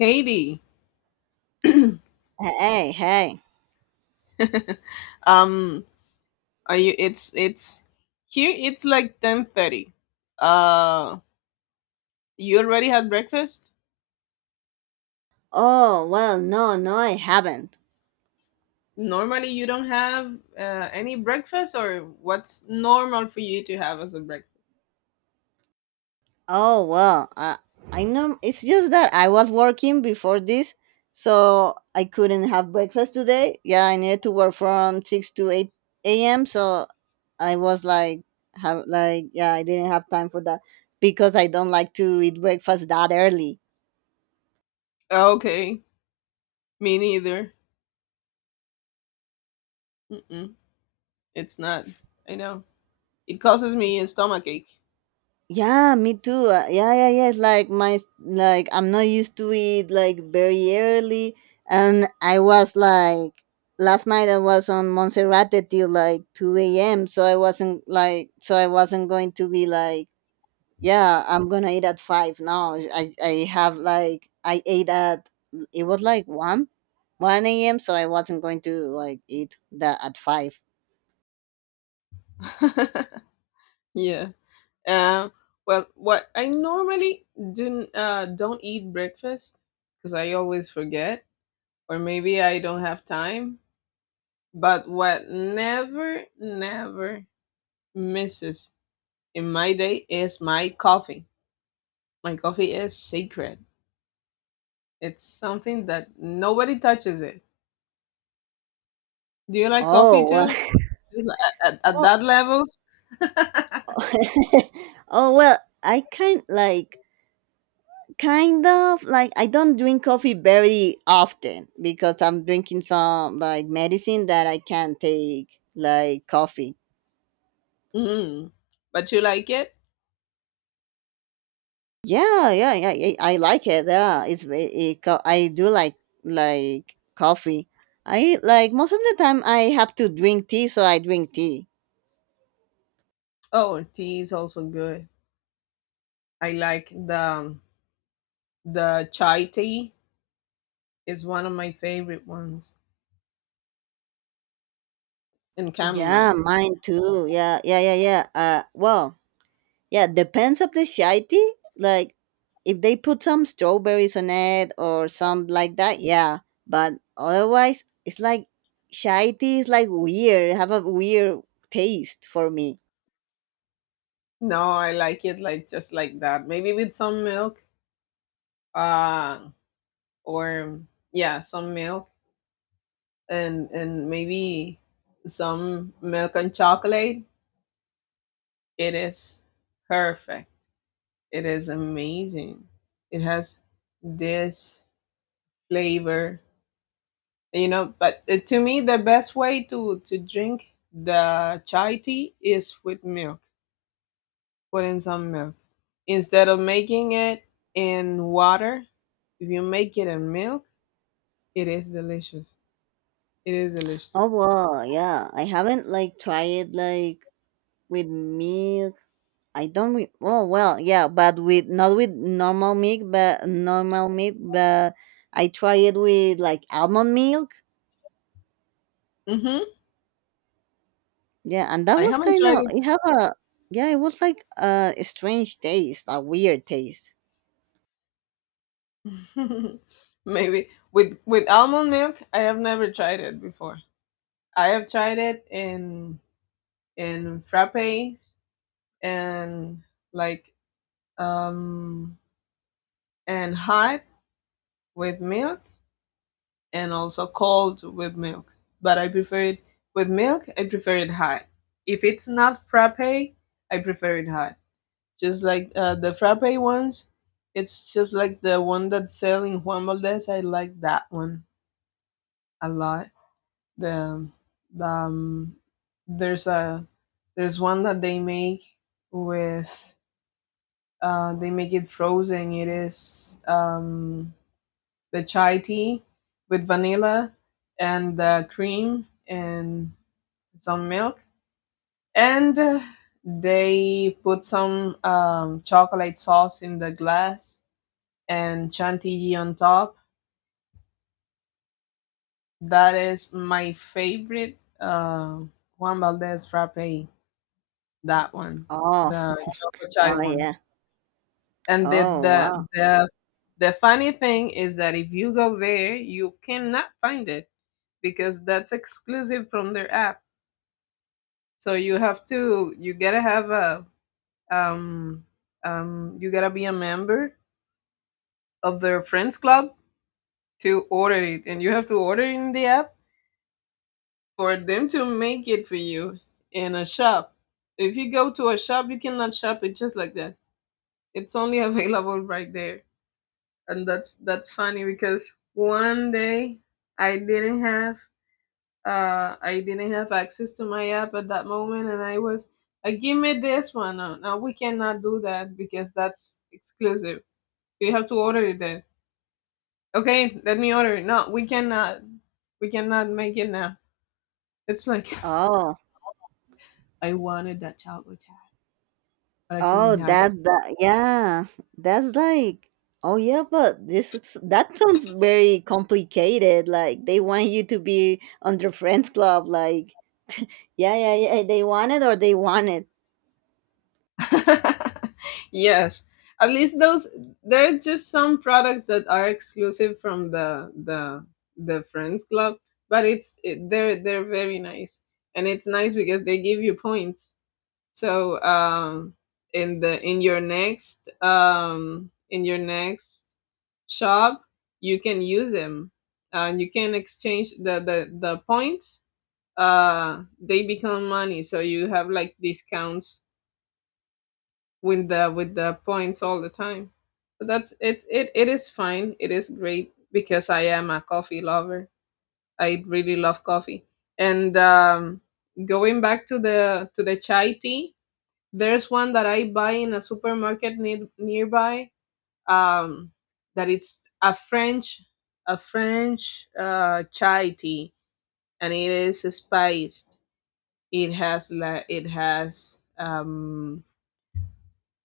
Haiti. Hey, hey. Um, are you? It's here. It's like 10:30. Uh, you already had breakfast. Oh, well, no, no, I haven't. Normally, you don't have any breakfast, or what's normal for you to have as a breakfast? Oh, well, I know. It's just that I was working before this, so I couldn't have breakfast today. Yeah, I needed to work from 6 to 8 a.m., so I was like, have like yeah, I didn't have time for that because I don't like to eat breakfast that early. Oh, okay, me neither. Mm-mm, it's not. I know it causes me a stomach ache. Yeah, me too. Yeah, yeah, yeah. It's like my like I'm not used to it like very early, and I was like last night I was on Monserrate till like 2 a.m. So I wasn't going to be like yeah I'm gonna eat at five. No, I have like I ate at it was like one a.m. So I wasn't going to like eat that at five. Yeah. Uh, well, what I normally do don't eat breakfast because I always forget, or maybe I don't have time. But what never, never misses in my day is my coffee. My coffee is sacred. It's something that nobody touches it. Do you like coffee Oh well. too? Just at, at Oh, that levels? oh well. I kind like Kind of like I don't drink coffee very often because I'm drinking some like medicine that I can't take like coffee. Mm. But you like it? Yeah, yeah, yeah, yeah, I like it. Yeah, it's very. I do like coffee. I like most of the time I have to drink tea, so I drink tea. Oh, tea is also good. I like the chai tea. It's one of my favorite ones. And Yeah, chamomile. mine too. Yeah, yeah, yeah, yeah. Well, yeah, depends of the shitey. Like if they put some strawberries on it or some like that, yeah. But otherwise, it's like shitey is like weird. Have a weird taste for me. No, I like it like just like that. Maybe with some milk. Uh or yeah, some milk and maybe some milk and chocolate. It is perfect. It is amazing. It has this flavor, But to me, the best way to drink the chai tea is with milk. Put in some milk instead of making it in water. If you make it in milk, it is delicious. It is delicious. Oh well, yeah. I haven't like tried it like with milk. I don't. Oh well, yeah, but with not with normal milk, but I try it with like almond milk. Mm-hmm. Yeah, and that I was haven't kind tried of it. you have a yeah, it was like a strange taste, a weird taste. Maybe with almond milk, I have never tried it before. I have tried it in frappes and like um and hot with milk and also cold with milk. But I prefer it with milk. I prefer it hot. If it's not frappe, I prefer it hot. Just like the frappe ones, it's just like the one that's selling Juan Valdez. I like that one a lot. the the um, there's a there's one that they make with they make it frozen. It is the chai tea with vanilla and cream and some milk, and they put some chocolate sauce in the glass and chantilly on top. That is my favorite Juan Valdez frappe. That one, Oh, the Choco Chai oh one. yeah. And the, Oh the wow. the the funny thing is that if you go there, you cannot find it because that's exclusive from their app. So you gotta have a um you gotta be a member of their friends club to order it, and you have to order it in the app for them to make it for you in a shop. If you go to a shop, you cannot shop it just like that. It's only available right there. And that's funny because one day I didn't have I didn't have access to my app at that moment, and I was give me this one. No, no, we cannot do that because that's exclusive. You have to order it then. Okay, let me order it. No, we cannot. We cannot make it now. It's like Oh, I wanted that chocolate but I couldn't oh have that yeah. That's like oh yeah, but that sounds very complicated. Like they want you to be on their friends club. Like yeah, yeah, yeah. They want it or they want it. it. Yes. At least those there are just some products that are exclusive from the the Friends Club, but they're very nice. And it's nice because they give you points. So in the in your next shop, you can use them. And you can exchange the points. They become money, so you have like discounts with the points all the time. But that's it is fine. It is great because I am a coffee lover. I really love coffee. And going back to the chai tea, there's one that I buy in a supermarket near, nearby. Um, that it's a French chai tea, and it is spiced. It has la. It has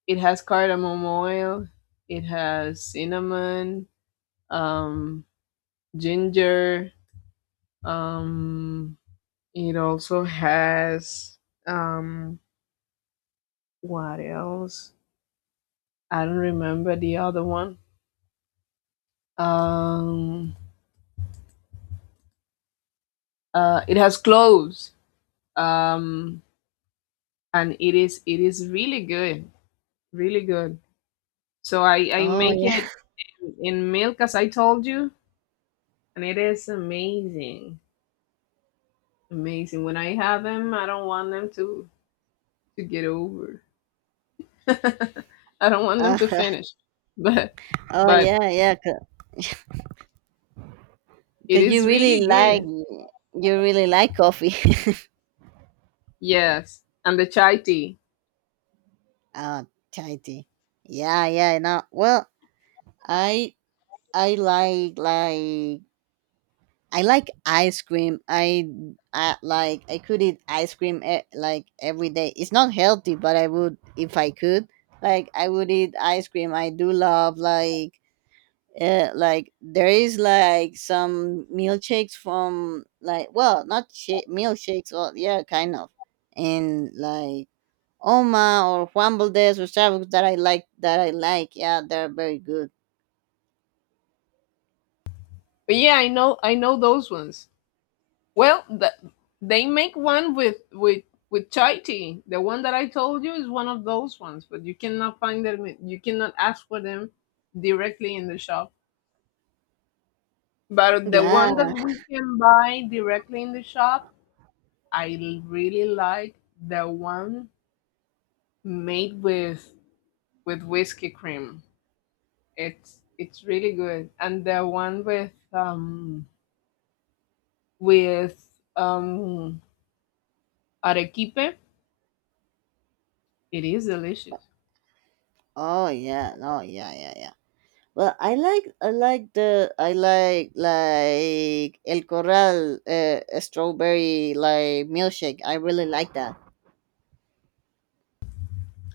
it has cardamom oil. It has cinnamon, um, ginger. Um, it also has um, what else? I don't remember the other one. Um, it has cloves. Um, and it is really good, really good. So I Oh make yeah. it in milk as I told you, and it is amazing, amazing. When I have them, I don't want them to get over. I don't want them to Uh, finish, but oh but yeah, yeah. Cause it 'cause you is really really like good. you really like coffee. Yes, and the chai tea. Oh, Tahiti. Yeah, yeah. No, well, I I like like I like ice cream. I could eat ice cream like every day. It's not healthy, but I would if I could. Like I would eat ice cream. I do love like there is like some milkshakes from like well not shake milkshakes or yeah kind of and like Oma or Juan Valdez or Starbucks that I like. Yeah, they're very good. But yeah, I know those ones. Well, the, they make one with chai tea. The one that I told you is one of those ones, but you cannot find them. You cannot ask for them directly in the shop. But the Yeah. one that we can buy directly in the shop, really like the one made with whiskey cream. It's really good, and the one with with um arequipe, it is delicious. Oh yeah. Oh yeah. Yeah yeah. Well, I like El Corral strawberry like milkshake. I really like that.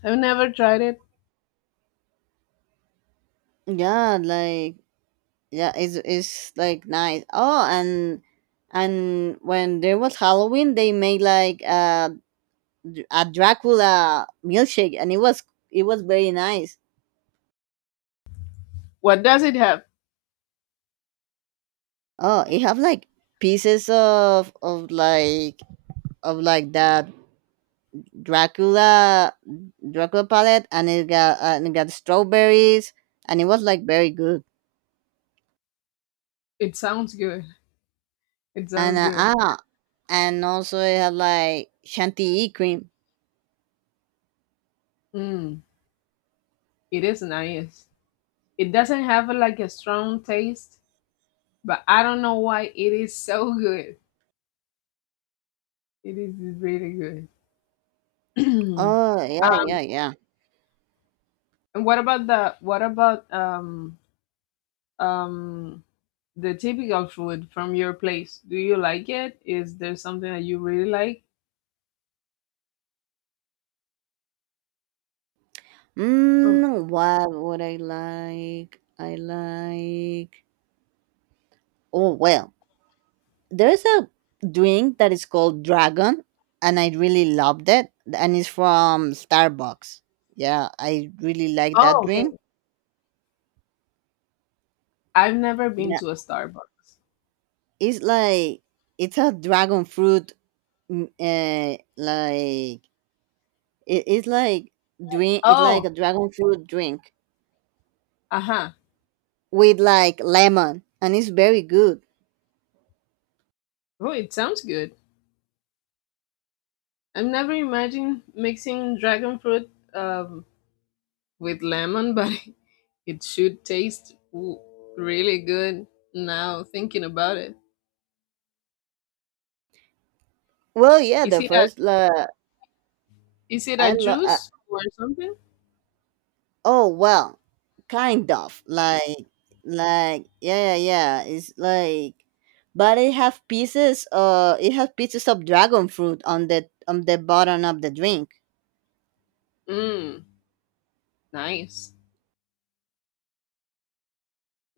I've never tried it. Yeah, like yeah, it's like nice. Oh, and when there was Halloween, they made like a Dracula milkshake, and it was very nice. What does it have? Oh, it have like pieces of like of like that Dracula Dracula palette, and it got strawberries, and it was like very good. It sounds good. It And sounds good. And also it had like chantilly cream. Mm, it is nice. It doesn't have like a strong taste, but I don't know why it is so good. It is really good. um, Oh yeah, yeah, yeah. and what about um the typical food from your place, do you like it, is there something that you really like from? Mm, what would I like? I like. Oh well, there's a drink that is called Dragon, and I really loved it, and it's from Starbucks. Yeah, I really like that Oh, drink. okay, I've never been Yeah, to a Starbucks. it's like it's a dragon fruit. Like it's like drink. It's like Oh, a dragon fruit drink uh-huh. with like lemon, and it's very good. Oh, it sounds good. I've never imagined mixing dragon fruit with lemon but it should taste really good now thinking about it. Well, yeah, is the it a first like is it I a love. juice or something? Oh well, kind of like yeah yeah yeah. It's like, but it have pieces. It has pieces of dragon fruit on the bottom of the drink. Mm, nice,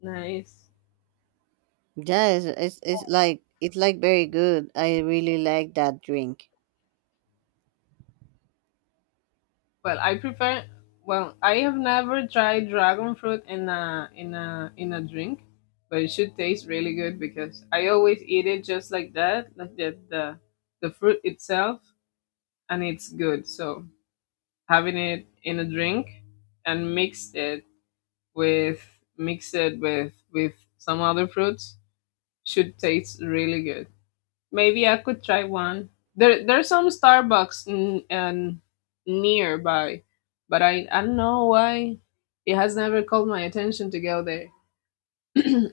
nice. Yeah, it's like very good. I really like that drink. Well, I prefer. Well, I have never tried dragon fruit in a drink, but it should taste really good because I always eat it just like that, like the fruit itself, and it's good. So having it in a drink and mixed it with with some other fruits should taste really good. Maybe I could try one. There's some Starbucks and nearby, but I don't know why it has never called my attention to go there.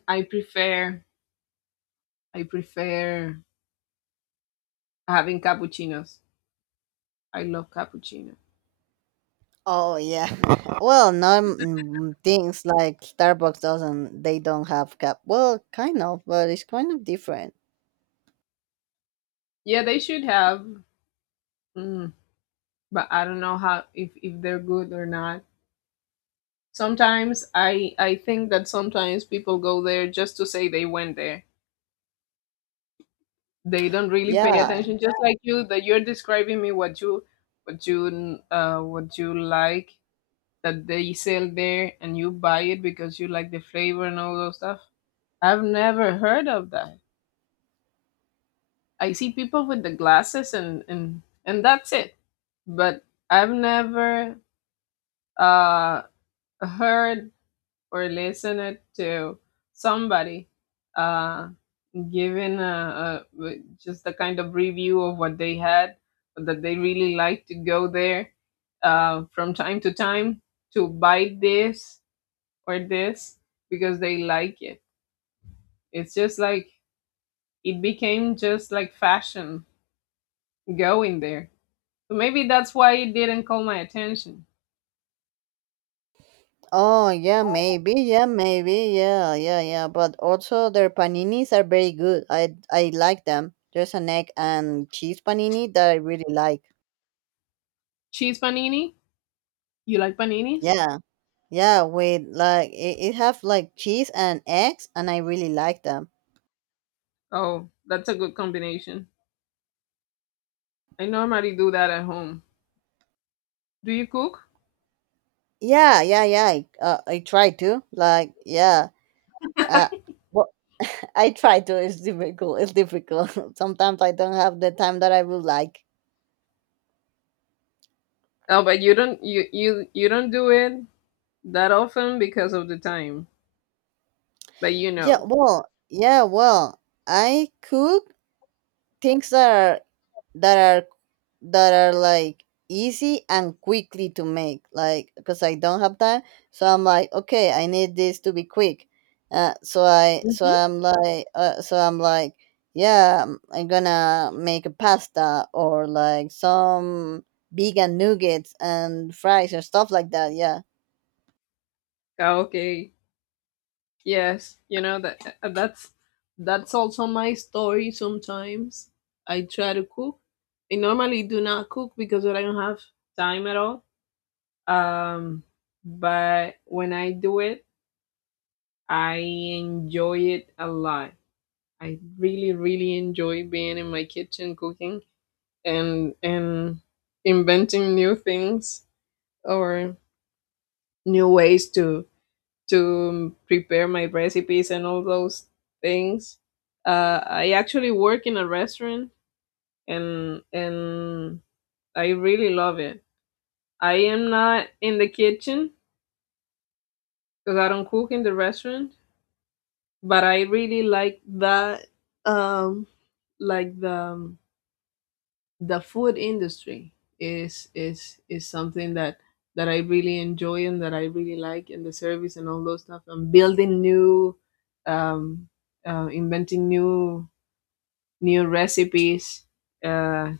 I prefer, I prefer having cappuccinos. I love cappuccino. Oh yeah. Well, not things like Starbucks doesn't. They don't have cap. Well, kind of, but it's kind of different. Yeah, they should have, mm, but I don't know how if they're good or not. Sometimes I think that sometimes people go there just to say they went there, they don't really pay Yeah. attention, just like you that you're describing me what you what you what you like that they sell there and you buy it because you like the flavor and all those stuff. I've never heard of that. I see people with the glasses and that's it. But I've never uh heard or listen it to somebody uh, giving a, just the kind of review of what they had, that they really like to go there from time to time to buy this or this because they like it. It's just like it became just like fashion going there. So maybe that's why it didn't call my attention. Oh, yeah, maybe, yeah, maybe, yeah, yeah, yeah. But also their paninis are very good. I like them. There's an egg and cheese panini that I really like. Cheese panini? You like paninis? Yeah, yeah, with like it have like cheese and eggs, and I really like them. Oh, that's a good combination. I normally do that at home. Do you cook? Yeah, yeah, yeah. I try to like yeah. Uh, well, I try to. It's difficult. It's difficult. Sometimes I don't have the time that I would like. Oh, but you don't you you you don't do it that often because of the time. But you Yeah, know. well, yeah, well, I cook things that are that are like easy and quickly to make like because I don't have time, so I'm like okay I need this to be quick, so I so Mhm. i'm like uh, so i'm like yeah I'm gonna make a pasta or like some vegan nuggets and fries or stuff like that yeah. Ah, okay. Yes, you know that that's also my story sometimes. I try to cook. I normally do not cook because I don't have time at all. Um but when I do it, I enjoy it a lot. I really really enjoy being in my kitchen cooking and inventing new things or new ways to prepare my recipes and all those things. I actually work in a restaurant and I really love it. I am not in the kitchen because I don't cook in the restaurant, but I really like that um like the um, the food industry is something that I really enjoy and that I really like, and the service and all those stuff. And building new, um, inventing new recipes. Uh,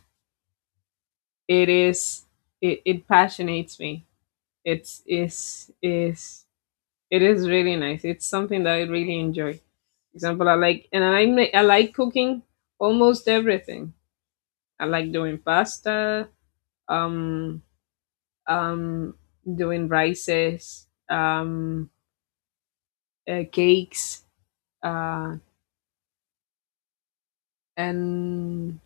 it is it passionates me. It's is is it is really nice. It's something that I really enjoy. Example, I like and I like cooking almost everything. I like doing pasta. Um, um, doing rices, cakes, uh, and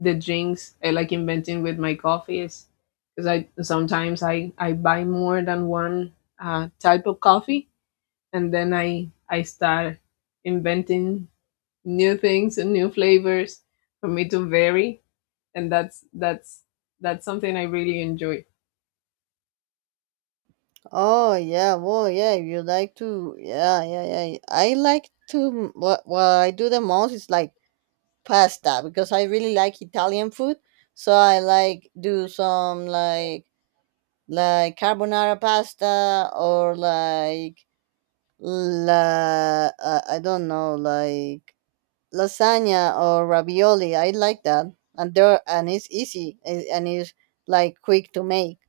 the drinks. I like inventing with my coffees because I buy more than one type of coffee, and then I start inventing new things and new flavors for me to vary, and that's something I really enjoy. Oh yeah well yeah if you like to yeah yeah yeah I like to, what I do the most is like pasta because I really like Italian food. So I like do some like carbonara pasta or like la I don't know like lasagna or ravioli. I like that, and there and it's easy and it's like quick to make.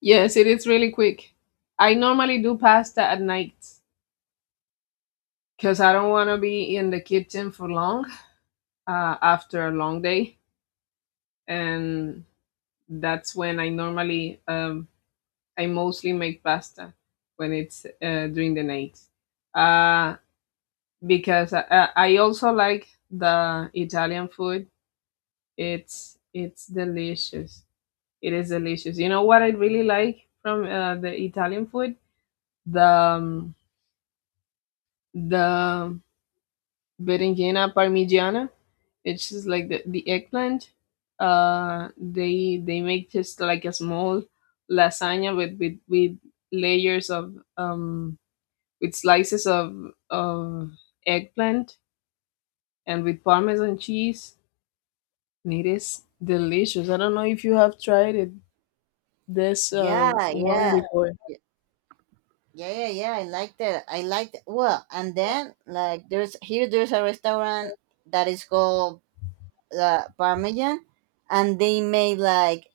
Yes, it is really quick. I normally do pasta at night because I don't want to be in the kitchen for long after a long day, and that's when I normally I mostly make pasta when it's during the night uh, because I also like the Italian food. It's delicious. It is delicious. You know what I really like from the Italian food? The um, the Berinjena Parmigiana. It's just like the eggplant. They make just like a small lasagna with layers of with slices of of eggplant and with parmesan cheese. And it is delicious. I don't know if you have tried it this Yeah, one yeah. before. Yeah, yeah, yeah. I like that. I like that. Well, and then like there's a restaurant that is called parmesan, and they made like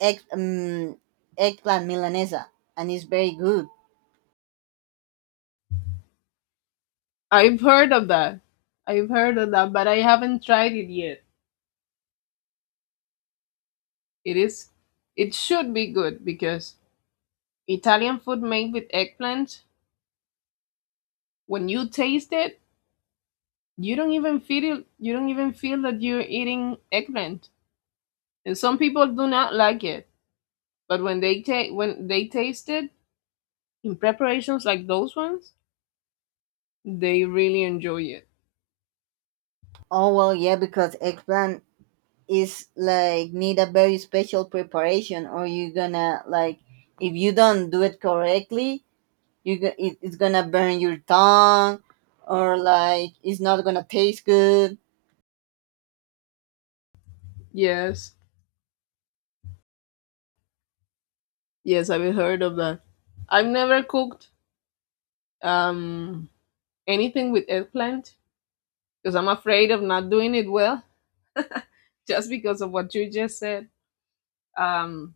egg, um, eggplant milanesa, and it's very good. I've heard of that. I've heard of that, but I haven't tried it yet. It is it should be good because Italian food made with eggplant, when you taste it, you don't even feel you don't even feel that you're eating eggplant. And some people do not like it, but when they taste it in preparations like those ones, they really enjoy it. Oh well, yeah, because eggplant is like need a very special preparation, or you're gonna like if you don't do it correctly, it's gonna burn your tongue, or like it's not gonna taste good. Yes, yes, I've heard of that. I've never cooked um anything with eggplant because I'm afraid of not doing it well, just because of what you just said. Um,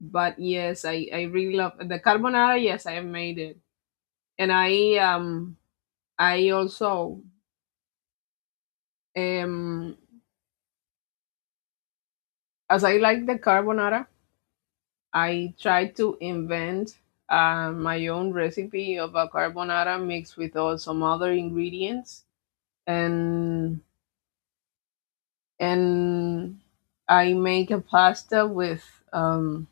but yes, I really love the carbonara. Yes, I have made it, and I also, um, as I like the carbonara, I try to invent my own recipe of a carbonara mixed with all some other ingredients, and and I make a pasta with um,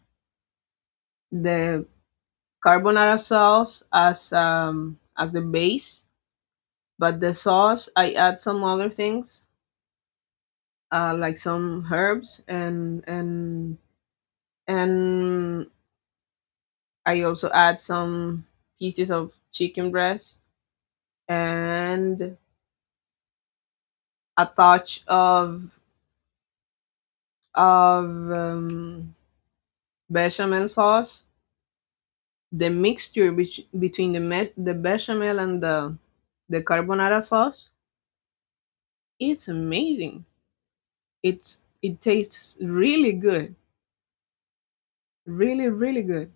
the carbonara sauce as the base. But the sauce, I add some other things like some herbs and I also add some pieces of chicken breast, and a touch of of um, bechamel sauce. The mixture between the bechamel and the carbonara sauce, it's amazing. It tastes really good, really really good.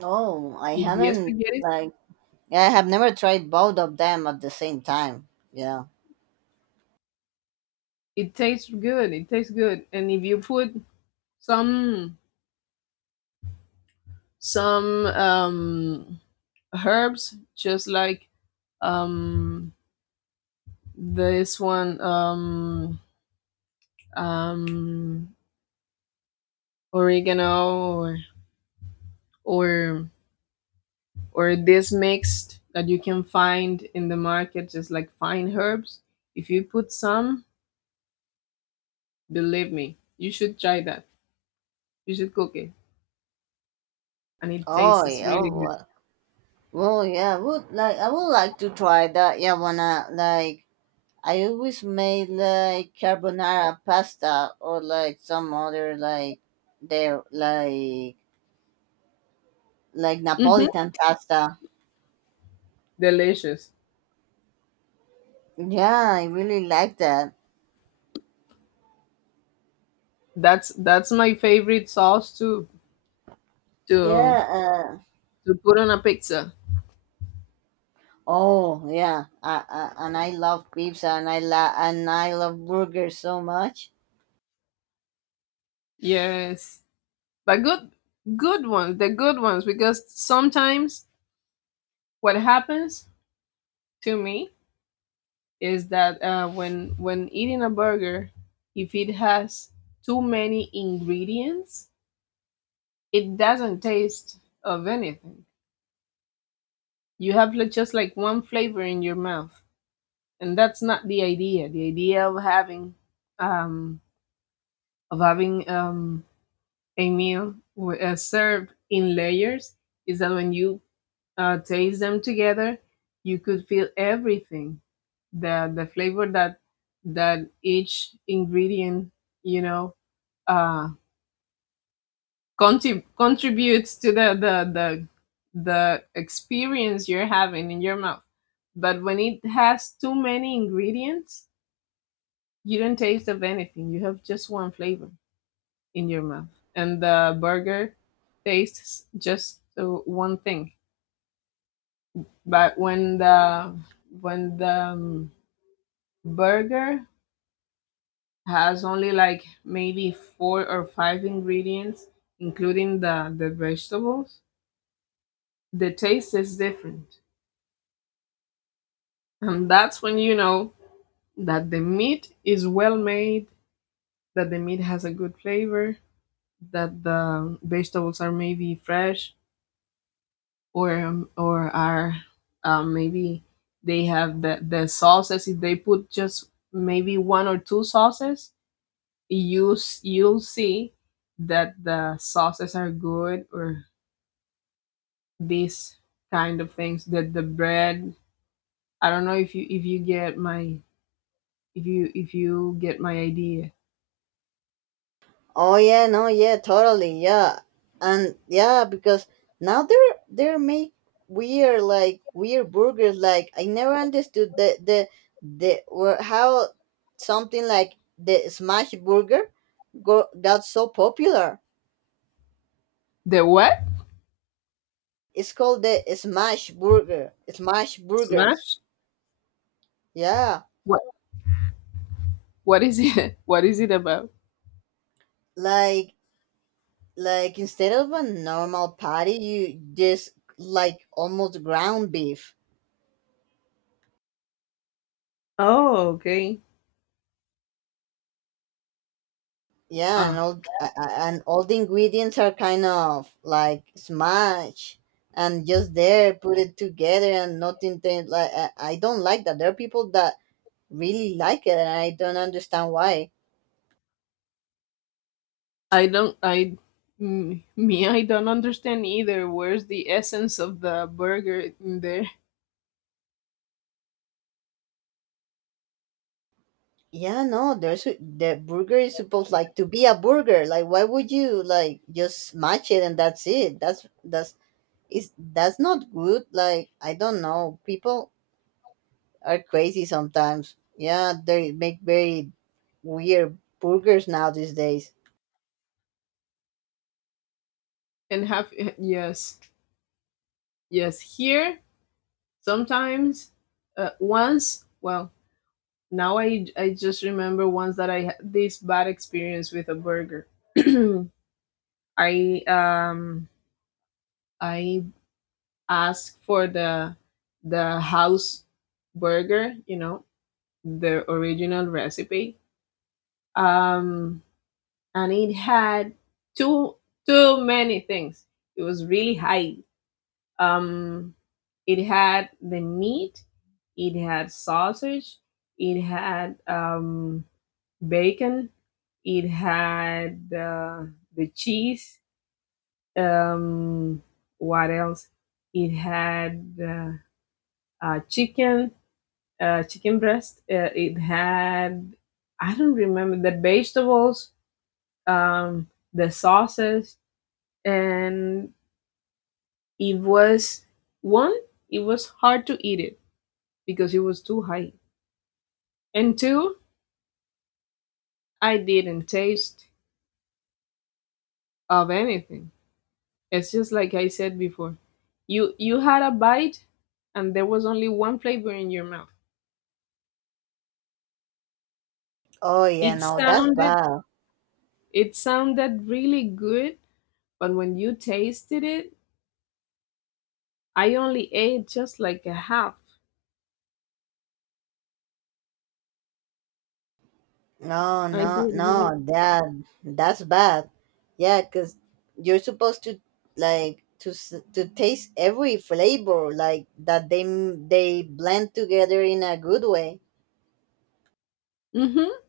Oh, I With the haven't spaghetti, like yeah, I have never tried both of them at the same time. Yeah. it tastes good. It tastes good. And if you put some some herbs, just like um this one um oregano or or this mixed that you can find in the market just like fine herbs, if you put some, believe me, you should try that, you should cook it, and it Oh tastes yeah. really Oh, well. Well, yeah, I would like to try that. Yeah, wanna like I always made like carbonara pasta or like some other like there like good. Hmm, Napolitan pasta. delicious. Yeah, I really like that. That's my favorite sauce to Yeah. To put on a pizza. Oh, yeah. And I love pizza and and I love burgers so much. Yes, but good, good ones, the good ones. Because sometimes what happens to me is that, when eating a burger, if it has too many ingredients, it doesn't taste of anything. You have, like, just like one flavor in your mouth, and that's not the idea. The idea of having um, of having um, a meal served in layers is that when you taste them together, you could feel everything, the flavor that that each ingredient, you know, uh contributes to the experience you're having in your mouth. But when it has too many ingredients, you don't taste of anything, you have just one flavor in your mouth, and the burger tastes just one thing. But when the when the um, burger has only like maybe four or five ingredients, including the vegetables, the taste is different. And that's when you know that the meat is well made, that the meat has a good flavor, that the vegetables are maybe fresh, or are maybe they have the sauces. If they put just maybe one or two sauces, you'll see that the sauces are good, or these kind of things, that the bread, I don't know if you get my if you get my idea. Oh yeah, no, yeah, totally, yeah, and yeah, because now they're make weird like weird burgers. Like I never understood the were how something like the smash burger got so popular. The what? It's called the smash burger, smash burgers. Smash Yeah, what? What is it? What is it about? like like instead of a normal patty, you just like almost ground beef. Oh, okay. Yeah, uh, and and all the ingredients are kind of like smashed and just there put it together and nothing like I don't like that. There are people that really like it and I don't understand why. I don't I m- me I don't understand either, where's the essence of the burger in there? Yeah, no, the burger is supposed like to be a burger. Like why would you like just smash it and that's it? That's not good. Like I don't know. People are crazy sometimes. Yeah, they make very weird burgers now these days. And have yes yes here sometimes, once well now I just remember once that I had this bad experience with a burger. I um I asked for the house burger, you know, the original recipe. Um and it had too too many things. It was really high. Um it had the meat, it had sausage, it had bacon, it had the cheese. Um, what else? It had chicken, chicken breast. It had, I don't remember the vegetables, um, the sauces, and it was one. It was hard to eat it because it was too high, and two, I didn't taste of anything. It's just like I said before. You had a bite and there was only one flavor in your mouth. Oh yeah, It no, that's sounded bad. it sounded really good, but when you tasted it, I only ate just like a half. No, I no, no, didn't like. that's bad. Yeah, 'cause you're supposed to like to taste every flavor like that they blend together in a good way. Mm-hmm.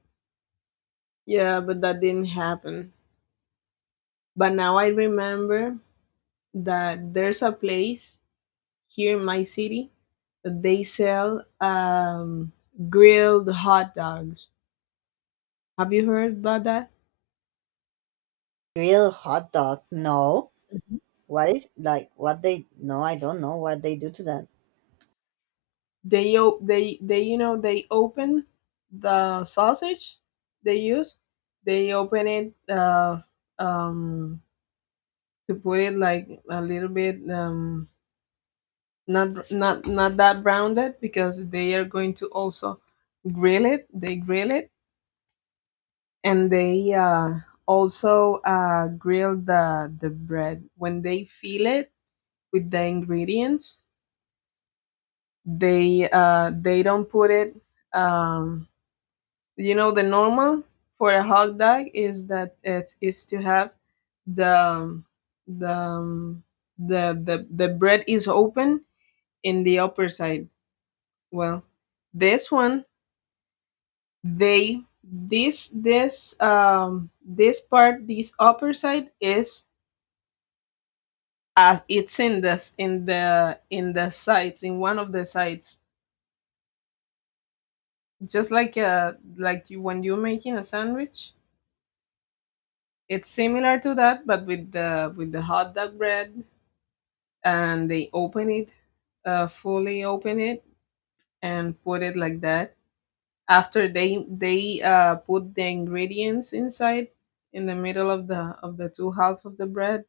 Yeah, but that didn't happen. But now I remember that there's a place here in my city that they sell grilled hot dogs. Have you heard about that? Real hot dog? No. What is like what they? No, I don't know what they do to that. They, you know, they open the sausage, they use, they open it um to put it like a little bit, not that rounded, because they are going to also grill it, they grill it. And they also grill the bread. When they fill it with the ingredients, they don't put it um you know, the normal for a hot dog is that it is to have the um, the um, the bread is open in the upper side. Well, this one, they this this this part, this upper side is, it's in this, in the sides in one of the sides, just like you when you're making a sandwich, it's similar to that but with the hot dog bread, and they open it, fully open it, and put it like that. After, they put the ingredients inside, in the middle of the two half of the bread,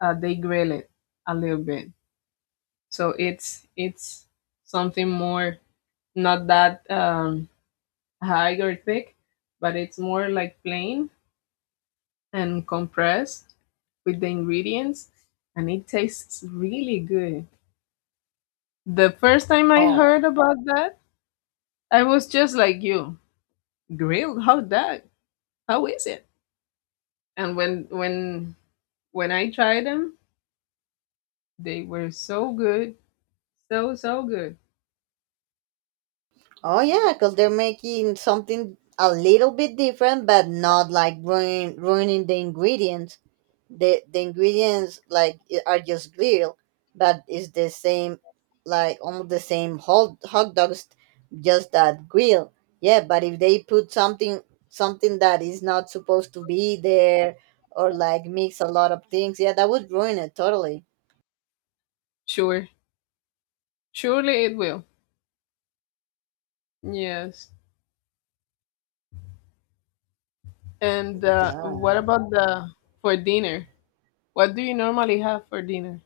they grill it a little bit. So it's something more, not that high or thick, but it's more like plain and compressed with the ingredients, and it tastes really good. The first time I Oh. heard about that, I was just like you. Grilled? How that? How is it? And when I tried them, they were so good, so so good. Oh yeah, because they're making something a little bit different, but not like ruining the ingredients. The ingredients like are just grilled, but it's the same, like almost the same hot dogs, just that grill. Yeah, but if they put something that is not supposed to be there, or like mix a lot of things, yeah, that would ruin it totally. Sure, surely it will. Yes. And what Yeah. about the for dinner? What do you normally have for dinner?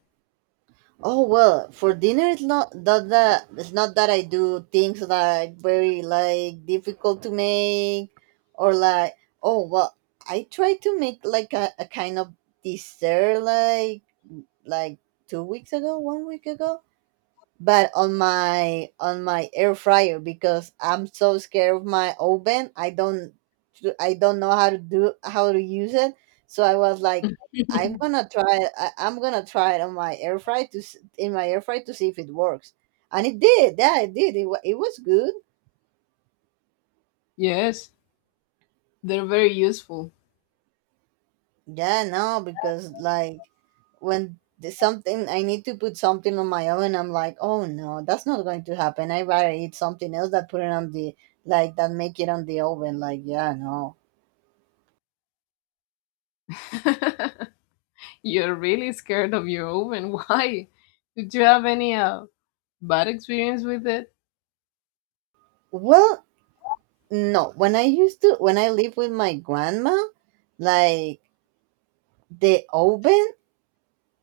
Oh well, for dinner it's not that, that it's not that I do things like very like difficult to make or like oh well I tried to make like a kind of dessert like 2 weeks ago, one week ago but on my air fryer because I'm so scared of my oven. I don't know how to use it. So I was like, I'm gonna try it. I'm gonna try it on my air fryer in my air fryer to see if it works, and it did. Yeah, it did. It was good. Yes, they're very useful. Yeah, no, because like when there's something I need to put something on my oven, I'm like, oh no, that's not going to happen. I rather eat something else that put it on the like that make it on the oven. Like, yeah, no. You're really scared of your oven. Why? Did you have any bad experience with it? Well, no. When I lived with my grandma, like the oven,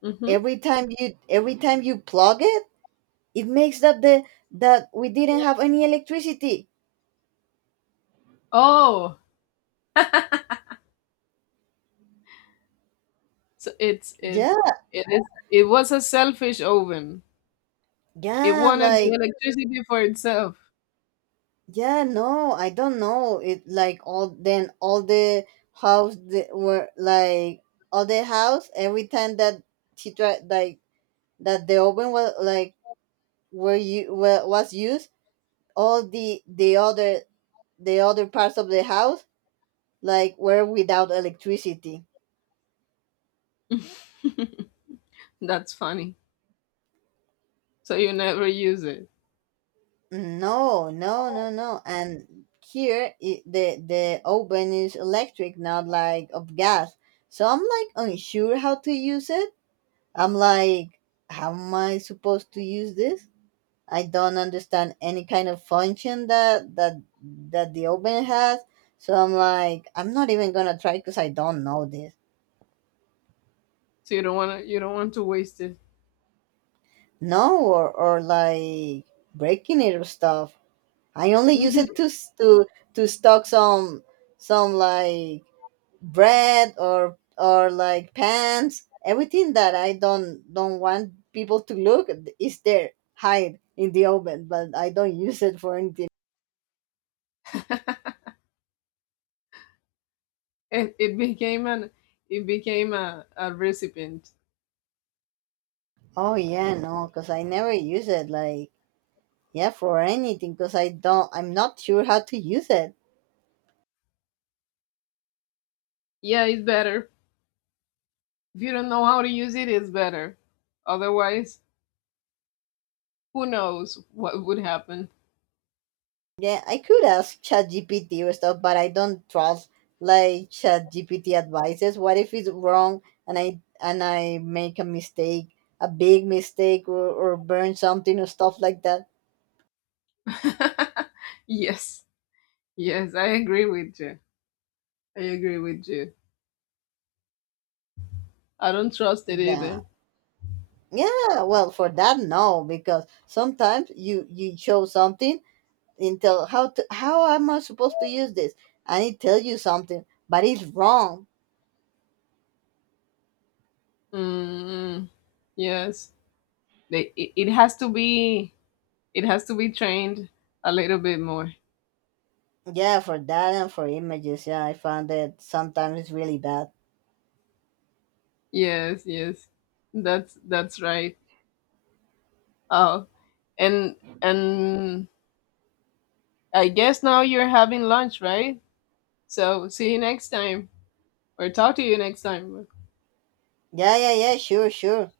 Mm-hmm. every time you plug it, it makes that the that we didn't have any electricity. Oh. So it's Yeah, it is it was a selfish oven. It yeah, wanted the like electricity for itself. yeah, no, I don't know. It like all the house the, were like all the house every time that she tried like that the oven was like was used all the other parts of the house like were without electricity. That's funny. So you never use it. No, no, no, no. And here I the oven is electric, not like of gas. So I'm like unsure how to use it. I'm like, how am I supposed to use this? I don't understand any kind of function that the oven has. So I'm like, I'm not even gonna try because I don't know this. So you don't want to, you don't want to waste it. No, or like breaking it or stuff. I only use it Hmm. to s- to stock some like bread or like pants, everything that I don't want people to look is there, hide in the oven, but I don't use it for anything. It became an, it became a recipient. Oh yeah, no, because I never use it like yeah for anything because I'm not sure how to use it. Yeah, it's better. If you don't know how to use it, it's better. Otherwise, who knows what would happen. Yeah, I could ask chat gpt or stuff but I don't trust like chat gpt advices. What if it's wrong, and I make a big mistake, or burn something or stuff like that. Yes. Yes, I agree with you. I agree with you. I don't trust it Yeah. either. Yeah, well, for that no, because sometimes you show something and tell how am I supposed to use this? And it tells you something, but it's wrong. Mm, yes. It has to be, it has to be trained a little bit more. Yeah, for that and for images, yeah, I found that sometimes it's really bad. Yes, yes. That's right. Oh, and and I guess now you're having lunch, right? So see you next time, or talk to you next time. Yeah, yeah, yeah, sure, sure.